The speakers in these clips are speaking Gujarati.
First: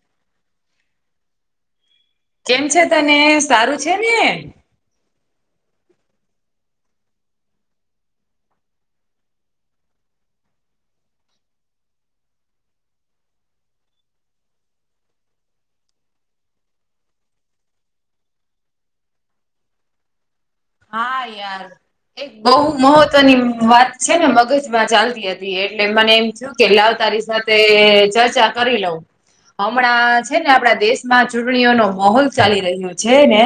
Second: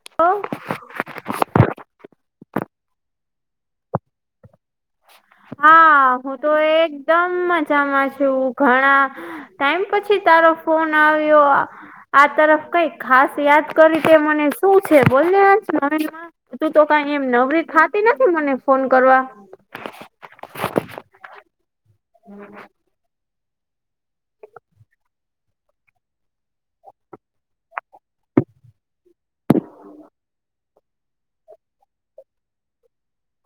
હ [unintelligible] કેમ છે તને સારું છે ને? હા હું તો એકદમ મજામાં છું ઘણા. ટાઈમ પછી તારો ફોન આવ્યો. આ તરફ કઈ ખાસ યાદ કરી તે મને શું છે બોલને આજ. તું તો કઈ એમ નવરીત ખાતી નથી મને ફોન કરવા. હા યાર, એક બહુ મહ ની વાત છે ને મગજમાં ચાલતી હતી એટલે મને એમ થયું. કે લાવ તારી સાથે ચર્ચા કરી લઉં. હમણાં છે ને આપણા દેશમાં ચૂંટણીઓનો માહોલ ચાલી રહ્યો છે ને.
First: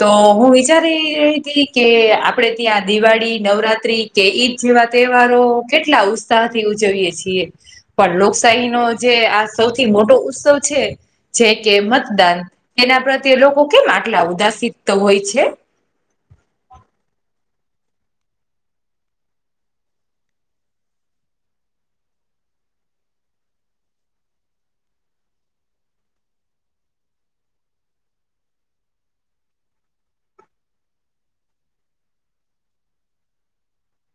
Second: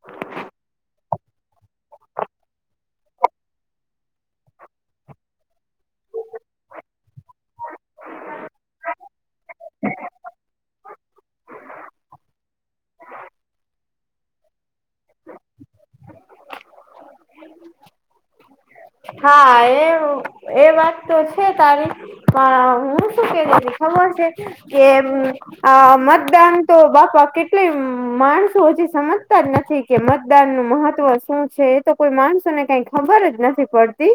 તો હું વિચારી કે આપણે ત્યાં દિવાળી નવરાત્રી કે ઈદ જેવા તહેવારો કેટલા ઉત્ ઉત્સાહ થી ઉજવીએ છીએ, પણ લોકશાહી નો જે આ સૌથી મોટો ઉત્સવ છે, જે કે મતદાન. એના પ્રત્યે લોકો કેમ આટલા ઉદાસીત હોય છે? હા એ એ વાત તો છે તારી. હ હું શું કે ખબર છે, કે આ મતદાન તો બાપા કેટલી માણસો હજી સમજતા જ નથી. કે મતદાન નું મહત્વ શું છે એ તો કોઈ માણસોને કઈ ખબર જ નથી પડતી.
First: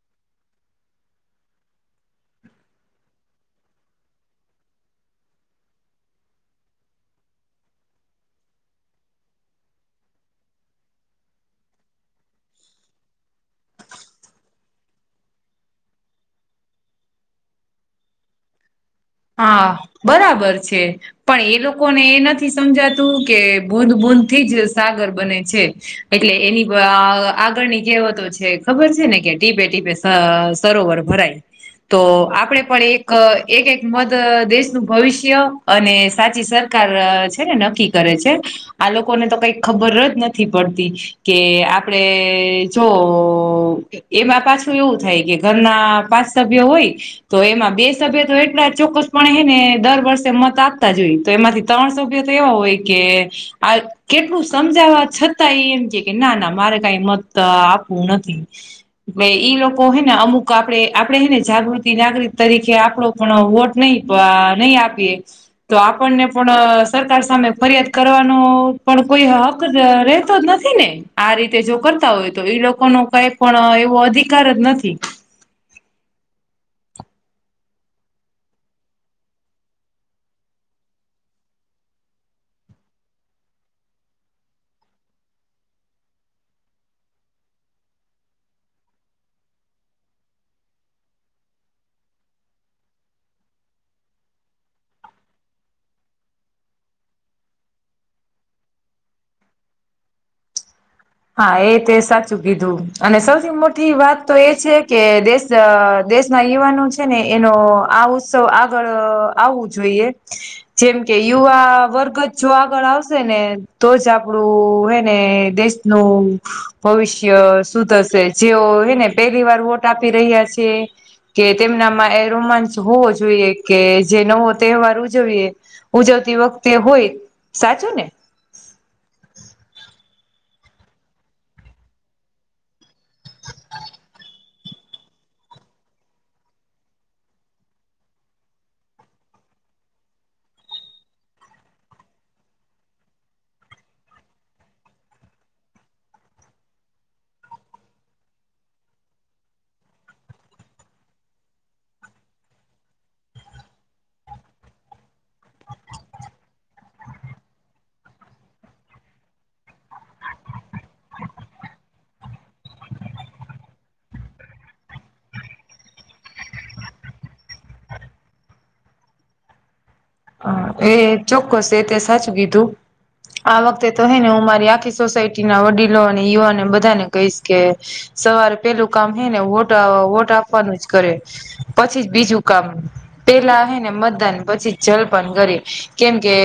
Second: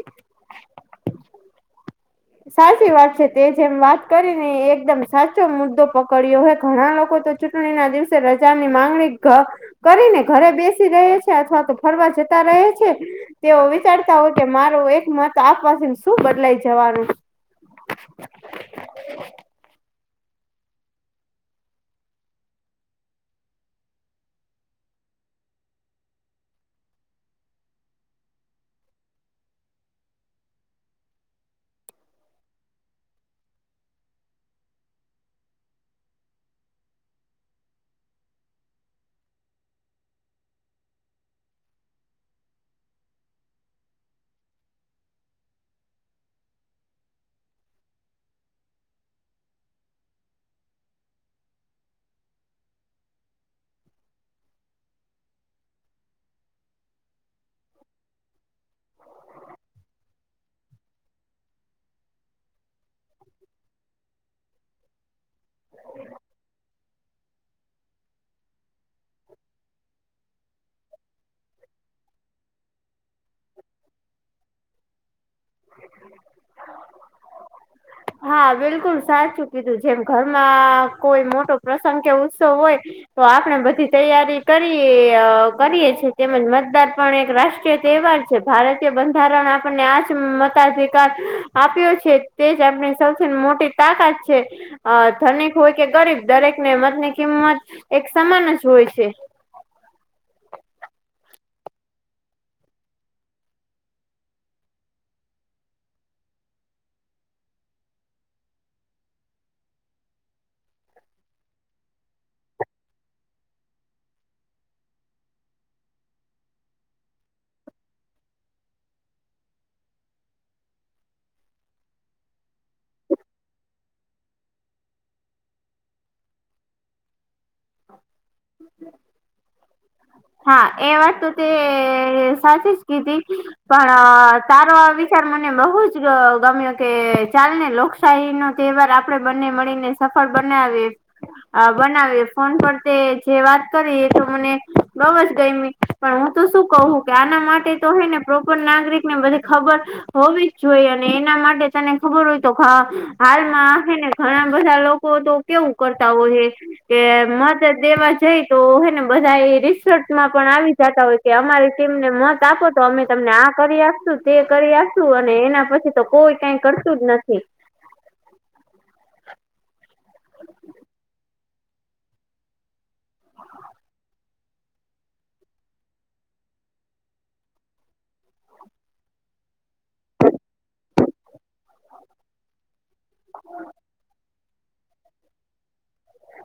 સાચી વાત છે તે જેમ વાત કરીને એકદમ સાચો મુદ્દો પકડ્યો હય ઘણા લોકો તો ચૂંટણી ના દિવસે પ્રજાની માંગણી કરીને ઘરે બેસી રહે છે અથવા તો ફરવા જતા રહે છે. તેઓ વિચારતા હોય કે મારો એક મત આપવાથી શું બદલાઈ જવાનું. [inaudible] હા બરાબર છે. પણ એ લોકોને એ નથી સમજાતું કે ભૂદ બૂદ થી જ સાગર બને છે. એટલે એની આગળની કહેવતો છે ખબર છે ને કે ટીપે ટીપે અ સરોવર ભરાય, તો આપણેે પણ એક એક એક મત દેશનું ભવિષ્ય અને સાચી સરકાર છે ને નક્કી કરે છે. આ લોકોને તો કઈ ખબર જ નથી પડતી કે આપડે જોવ, એમાં પાછું એવું થાય કે ઘરના પાંચ સભ્યો હોય તો એમાં બે સભ્ય તો એટલા જ ચોક્કસપણે હે ને, દર વર્ષે મત આપતા જ હોઈ, તો એમાંથી ત્રણ સભ્ય તો એવા હોય કે - આ કેટલું સમજાવા છતાં ઈ એમ કે કે ના ના મારે કઈ મત આપવું નથી ઈ લોકો હેને અમુક આપણે આપડે હેને જાગૃતિ નાગરિક તરીકે આપડો પણ વોટ નય પ નય આપીએ તો આપણને પણ અ સરકાર સામે ફરિયાદ કરવાનો પણ કોઈ હક રહેતો જ નથી ને, આ રીતે જો કરતા હોય તો ઈ લોકોનું કઈ પણ એવું અધિકાર જ નથી. હા બિલકુલ સાચું કીધું જેમ ઘરમાં કોઈ મોટો પ્રસંગ કે ઉત્સવ હોય તો આપણે બધી તૈયારી કરીએ કરીએ છીએ, તેમજ મતદાર પણ એક રાષ્ટ્રીય તહેવાર- કે ભારતીય બંધારણ આપણને આજ મતાધિકાર આપ્યો છે તે જ આપણે સૌથી મોટી તાકાત છે. અ ધનિક હોય કે ગરીબ દરેકને મત ની કિંમત એક સમાન જ હોય છે હા એ તે સાચું કીધું અને સૌથી મોટી વાત તો એ છે કે દેશ અ દેશના યુવાનો છે ને, એનો આ ઉત્સવ આગળ આવવું જોઈએ- જેમ કે યુવા વર્ગ જ જો આગળ આવશે ને તો જ આપડું હેને દેશનું, ભવિષ્ય સુુધર શે, જેઓ હેને પેલી વાર વોટ આપી રહ્યા છે. કે તેમનામાં એ રોમાંચ હોવો જોઈએ કે જે નવો તહેવાર ઉજવીએ, ઉજવતી વખતે હોય, સાચું ને? [unintelligible] હા એ વાત તો તે સાચી જ કીધી, પણ, તારો આ વિચાર મને બહુ જ ગમ્યો કે, ચાલ ને લોક- [unintelligible] નો તેવાર આપળે બંને મળીને સફળ બનાવીએ. -અ બનાવી ફોન પર તે જે વાત કરી એ તો મને- બો અજ ગયમી પણ હું તો શું કહું કે આના માટે તો હે ને પ્રોપર નાગરિક ને બધી ખબર -હોવી જ જોઈએ, અને એના માટે તને ખબર હોય તો કે હાલમા હેને ઘણા બધા લોકો તો- કેવું કરતા હોય છે કે મદ દેવા જઈ તો હને બધા રિસ્ક ચુટમાં પણ આવી જતા હોય કે અમારે કે તને મત આપો તો અમે તમને આ કરી આપશું તે કરી આપીશું અને એના પછી તો કોઈ કાઈ કરતું જ નથી હ એ ચોક્કસ એ તે સાચું કીધું આ વખતે તો હેને હું મારી આખી સોસાયટી ના વડીલો અને યુવાને બધાને કહીશ કે સવારે પેલું કામ હે ને, વોટ વોટ આપવાનું જ કરે. પછી જ બીજું કામ પેલા હે ને મતદાન પછી જ જલપાન કરીે કેમકે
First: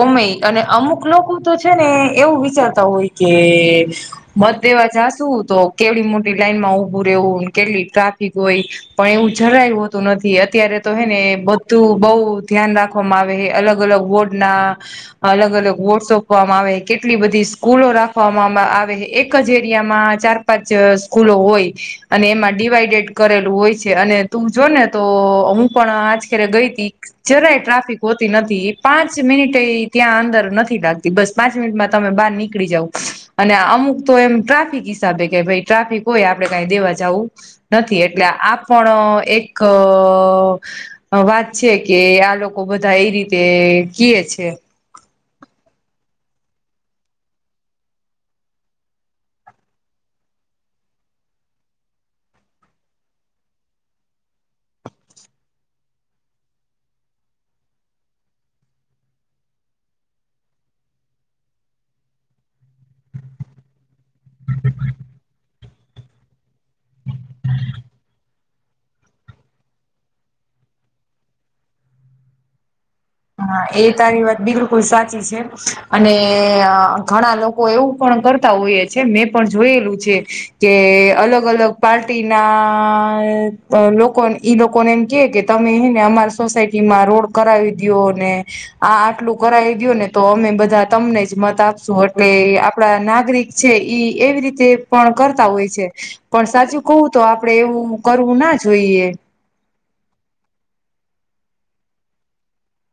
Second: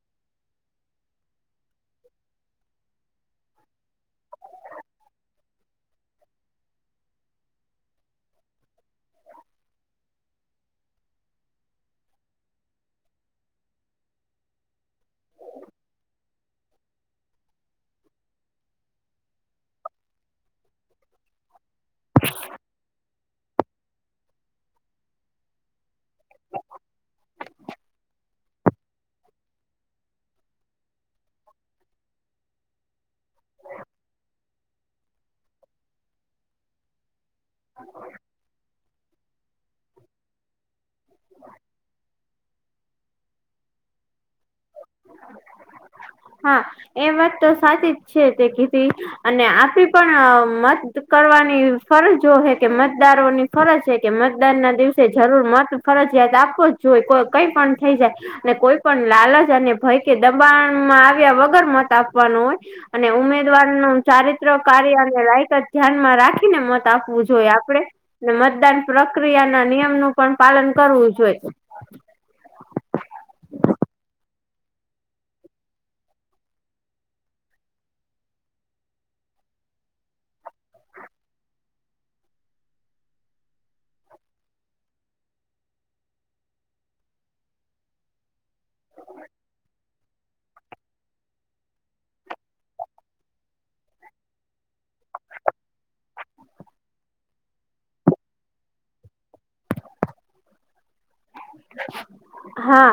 ઓમેય અને અમુક લોકો તો છે ને એવું વિચારતા હોય કે, મત દેવા જાશું તો કેટલી મોટી લાઈન માં ઉભું રહેવું કેટલી ટ્રાફિક હોય પણ એવું જરાયું હોતું નથી અત્યારે તો હે ને બધું બઉ ધ્યાન રાખવામાં આવે સે અલગ અલગ વોર્ડના અલગ અલગ વોર્ટ સોંપવામાં આવે કેટલી બધી સ્કૂલો રાખવામાં આવે એક જ એરિયામાં ચાર પાંચ સ્કૂલો હોય, અને એમાં ડિવાઈડેડ કરેલું હોય છે. અને તું જો ને તો હું પણ આજ ખેરે ગઈ હતી. જરાય ટ્રાફિક હોતી નથી પાંચ મિનિટે ત્યાં અંદર નથી લાગતી બસ. પાંચ મિનિટમાં તમે બહાર નીકળી જાવ, અને અમુક તો એમ ટ્રાફિક હિસાબે કે ભાઈ. ટ્રાફિક હોય આપડણે કઈ દેવા જવું નથી, એટલે આપણ એક વાત છે. કે આ લોકો બધા એ રીતે કિયે છે. હા એ વાત તો સાચી જ છે, તે કીધી અને આપી પણ મત કરવાની ફરજો હે કે મતદારોની ફરજ છે કે મતદાન ના દિવસે જરૂર મત ફરજયાત આપવો જ જોઈ કઈ પણ થઈ જાય. ને કોઈ પણ લાલચ ને ભય કે દબાણમાં આવ્યા વગર મત આપવાનું હોય, અને ઉમેદવાર ન ચારિત્ર કાર્ય અને લાયકાત ધ્યાનમાં રાખીને મત આપવું જોઈ આપણે, ને મતદાન પ્રક્રિયા ના નિયમ નું પણ પાલન કરવું જોઈએ. હા એ તારી વાત બિલકુલ સાચી છે, અને ઘણા લોકો લોકો એવું પણ કરતા હોઈએ છે મેં પણ જોયેલું છે, કે અલગ અલગ પાર્ટી ના લોકો ઈ લોકોને એમ કે કે તમે એ ને અમાર સોસાયટી માં રોડ કરાવી દીયો ને આ આટલું કરાવી દીયો ને તો અમે બધા તમને જ મત આપશું, એટલે આપડા નાગરિક છે ઈ એવી રીતે પણ કરતા હોય છે. પણ સાચું કવું તો આપડે એવું કરવું ના જોઈએ. [inaudible] હા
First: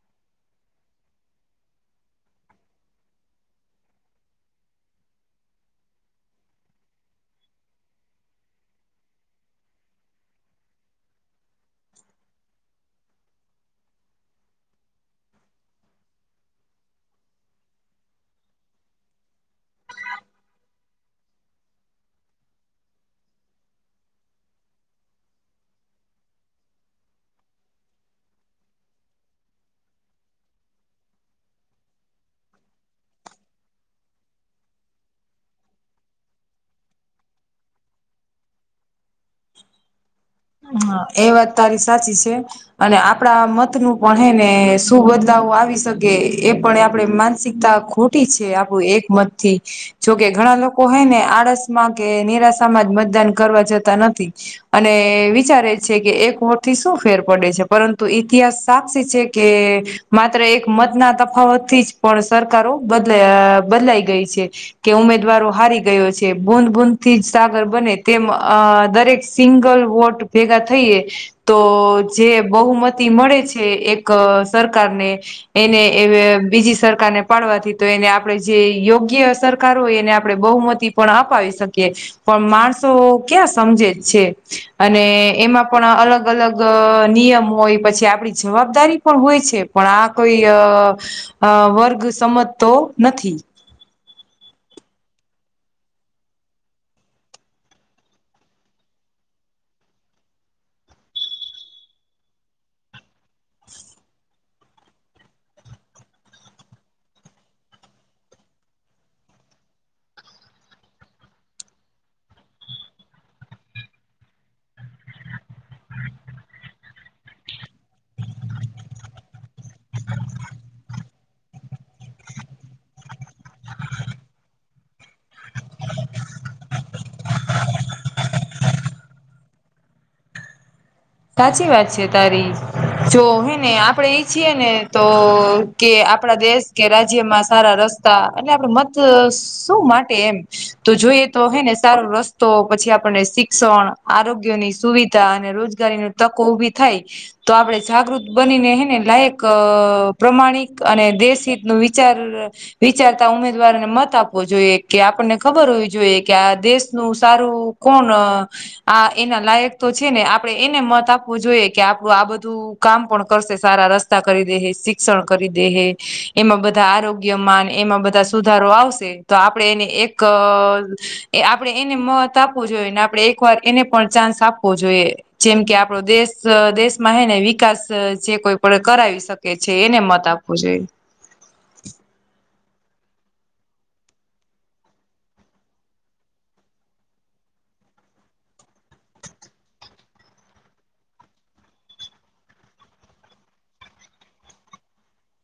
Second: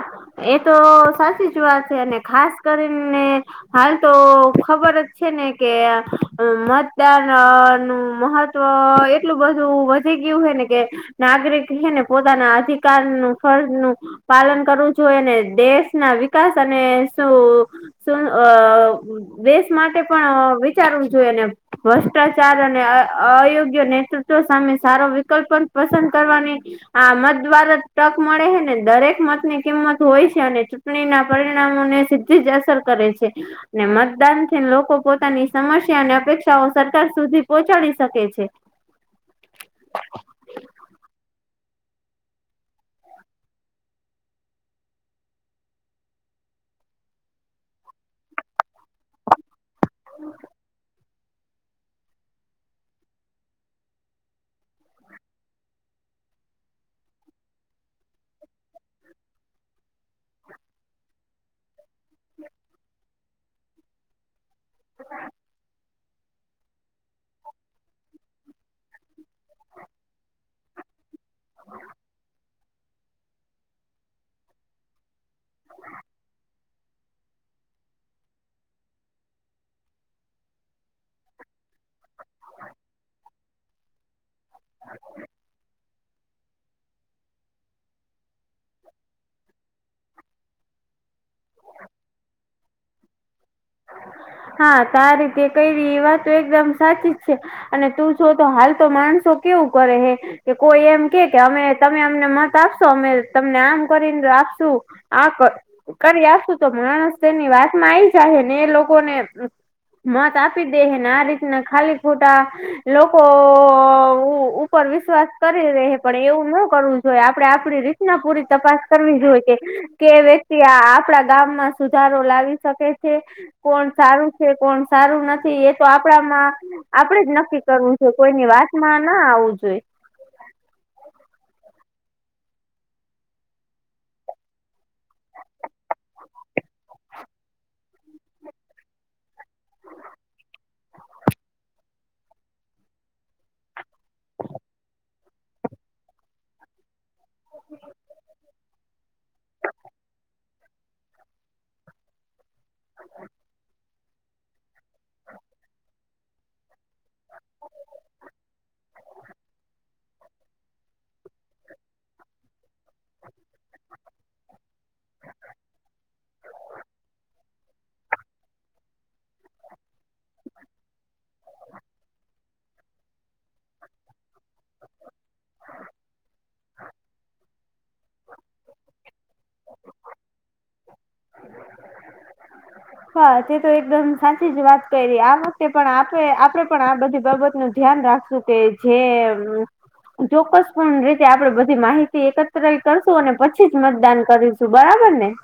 એ તો સાચી જ વાત છે, અને ખાસ કરીને હાલ તો ખબર જ છે ને કે, અ મતદાન નું મહત તો એટલું બધું વધી ગીયું હે ને, કે નાગરિક હે ને પોતાના અધિકારનું ફરજ નું, પાલન કરવું જોઈને દેશ ના વિકાસ અને શું શું અ દેશ માટે પણ વિચારવું જોઈએ ને ભ્રષ્ટાચાર અને અ અયોગ્ય નેતૃત્વ સામે સારો વિકલ્પ પસંદ કરવાની હા મત દ્વારજ ટક મળે હે ને દરેક મતની કિંમત હોય છે અને ચૂંટણીના પરિણામોને સી ધીજ અસર કરે છે. ને મતદાન થી લોકો પોતાની સમસ્યા અને અપેક્ષાઓ સરકાર સુધી પોહોંચાડી શકે છે. હા એ વાત તારી સાચી છે. અને આપડા મત નું પણ હે ને શું બદલાવ આવી શકે એ પણ આપણે માનસિકતા ખોટી છે આપણું એક મત થી. જોકે ઘણા લોકો હોય ને આળસ માં કે નિરાશામાં જ મતદાન કરવા જતા નથી. અને એ વિચારે છે કે એક વોટ થી શું ફેર પડે છે પરંતુ ઇતિહાસ સાક્ષી છે કે માત્ર એક મત ના તફાવત થી જ પણ સરકારો બદલા બદલાઈ ગઈ છે. કે ઉમેદવારો હારી ગયો છે બૂદ બૂદથી જ સાગર બને તેમ અ દરેક સિંગલ વોટ ભેગા થઈએ, તો જે બહુમત તી મળે છે એક સરકારને. એને એવ બીજી સરકારને પાડવાથી તો એને આપડે જે યોગ્ય સરકાર હોય એને આપડે બહુમ તી પણ અપાવી શકીએ, પણ માણસો ક્યાં સમજે છે. અને એમાં પણ અલગ અલગ નિયમ હોય પછી આપડી જવાબદારી પણ હોય છે. પણ આ કોઈ, અ અ વર્ગ સમજતો નથી. હા તો આ રીતે કયરી એ વાતો એકદમ સાચી જ છે. અને તું સો તો હાલ તો માણસો કેવું કરે હે કે કોઈ એમ કે કે અમે તમે અમને મત આપશો અમે તમને આમ કરીને આપશું આ ક કરી આપશું તો માણસ તો તેની વાત માં આઈ જાહે ને એ લોકોને મત આપી દેહે ને આ રીતના ખાલી ખોટા લોકો ઓ ઉપર વિશ્વાસ કરી રેહે પણ એવું ન કરવું જોઈએ આપડે આપડી રીત ના પૂરી તપાસ કરવી જોઇએ કે કે વ્યક્તિ આ આપડા ગામમાં સુધારો લાવી શકે છે કોણ સારું છે કોણ સારું નથી એ તો આપડામાં આપડે જ નક્કી કરવું જોય કોઈની વાત માં ના આવવું જોઈ સાચી વાત છે તારી, જો હે ને આપડે ઈછીએ ને તો કે આપડા દેશ કે રાજ્યમાં સારા રસ્તા એને આપડે મત શું માટે એમ તો જોઈએ તો હે ને સારો રસ્તો પછી આપણને શિક્ષણ આરોગ્યની સુવિધા અને રોજ ગારીની તકો ઉભી થાય, તો આપડે જાગૃત બનીને હે ને લાયક પ્રમાણિક અને દેશ હિત નું વિચાર વિચારતા ઉમેદવારોને મત આપવો જોઈએ. કે આપણને ખબર હોવી જોઈએ કે આ દેશનું તારું કોણ અ આ એના લાયક તો છે ને આપ પણે એને મત આપવું જોઈએ, કે આપણું આ બધું કામ પણ કરશે સારા રસ્તા કરી દેહે શી ક્ષણ કરી દેહે, એમાં બધા આરોગ્ય માન, એમાં બધા સુધારો આવશે. તો આપડે એને એક એ આપડે એને મત આપવું જોઈએ, ને આપડે એક વાર એને પણ ચાન્સ આપવો જોઈએ. જેમ કે આપડો દેશ, દેશમાં હે ને વિકાસ જે કોઈ પણ કરાવી શકે. કે છે એને મત આપવો જોઈએ. [inaudible] હા તે તો એકદમ સાચી જ વાત કરી આ વખતે પણ આપણે આપડે પણ આ બધી બાબત નું ધ્યાન રાખશું. તે જે. ચોક્કસ પૂર્ણ રીતે આપડે બધી માહિતી એકત્ર કરશું, અને પછી જ મતદાન કરીશું. શું બરાબર ને?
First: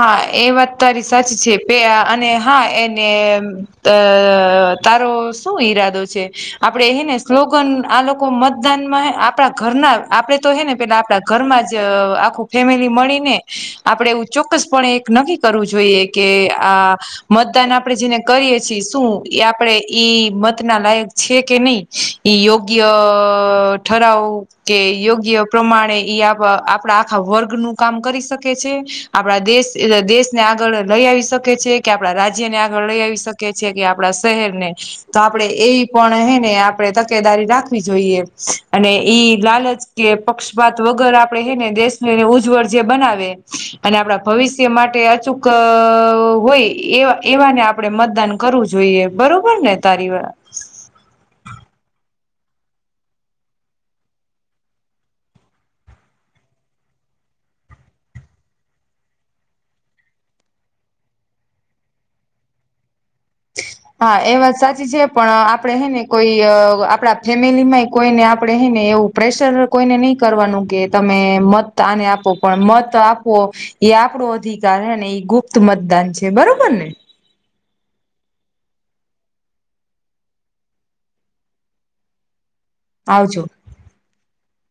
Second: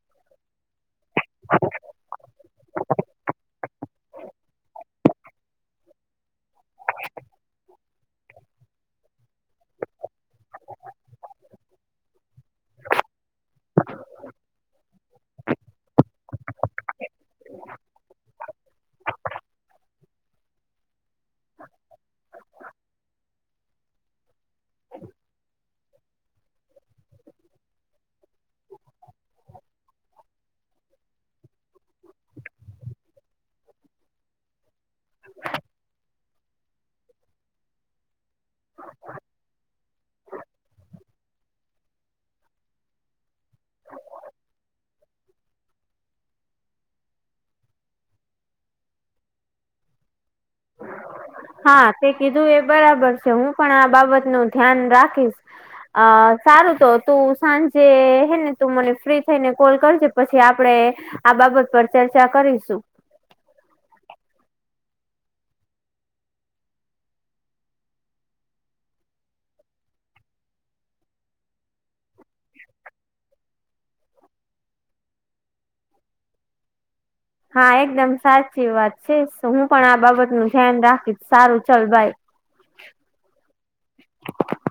હા એ વાત તારી સાચ છે, પે અને હા એને. અ તારો શું ઈરાદો છે, આપડે હે ને સ્લોગન આલો કો મતદાનમાં હે, આપણા ઘરના આપડે તો હે ને પેલા આપણા ઘરમાં જ આખું. ફેમિલી મળીને આપણેે એવું ચોક્કસપ એક નક્કી કરવું જોઈએ કે આ. મતદાન આપણેે જેને કરીએ છીએ શું એ આપડે ઈ મત ના લાયક છે કે નહી? ઇ યોગ્ય ઠરાવ. કે યોગ્ય પ્રમાણે ઇ આપ આપણા આખા વર્ગ નું કામ કરી શક કે છે, આપણા દેશ દેશને આગળ લઈ આવી શકે છે, કે આપણા રાજ્ય ને આગળ લઈ આવી શક કે છે, કે આપડા શહેર ને. તો આપડણે એવી પણ હે ને આપણે તકેદારી રાખવી જોઈએ અને ઈ લાલચ. કે પક્ષપાત વગર આપડે હે ને દેશ એને ઉજ્જ વરજીય બનાવે. અને આપડા ભવિષ્ય માટે અચૂક હોય એ એવાને આપ આપડે મતદાન કરવું જોઈએ બરોબર ને તારી વા હા તે કીધું એ બરાબર છે, હું પણ આ બાબત નું ધ્યાન રાખીશ. અ સારું તો તું સાંજે હે ને તું મને ફ્રી થઈને કોલ કરજે પછી આપડે. આ બાબત પર ચર્ચા કરીશું. હા એ વાત સાચી છે, પણ આપડણે હે ને કોઈ આપણા ફેમિલી માંય કોઈ ને આપડણે હે ને એવું. પ્રેશર કોઈને નહીં કરવાનું કે તમે મત આને આપો પણ મત આપો. એ આપણો અધિકાર હે ને એ ગુપ્ત મતદાન છે બરોબર ને. હા એકદમ સાચી વાત છે હું પણ આ બાબત નું ધ્યાન રાખીશ સારું ચાલ બાય. આવજો. [unintelligible]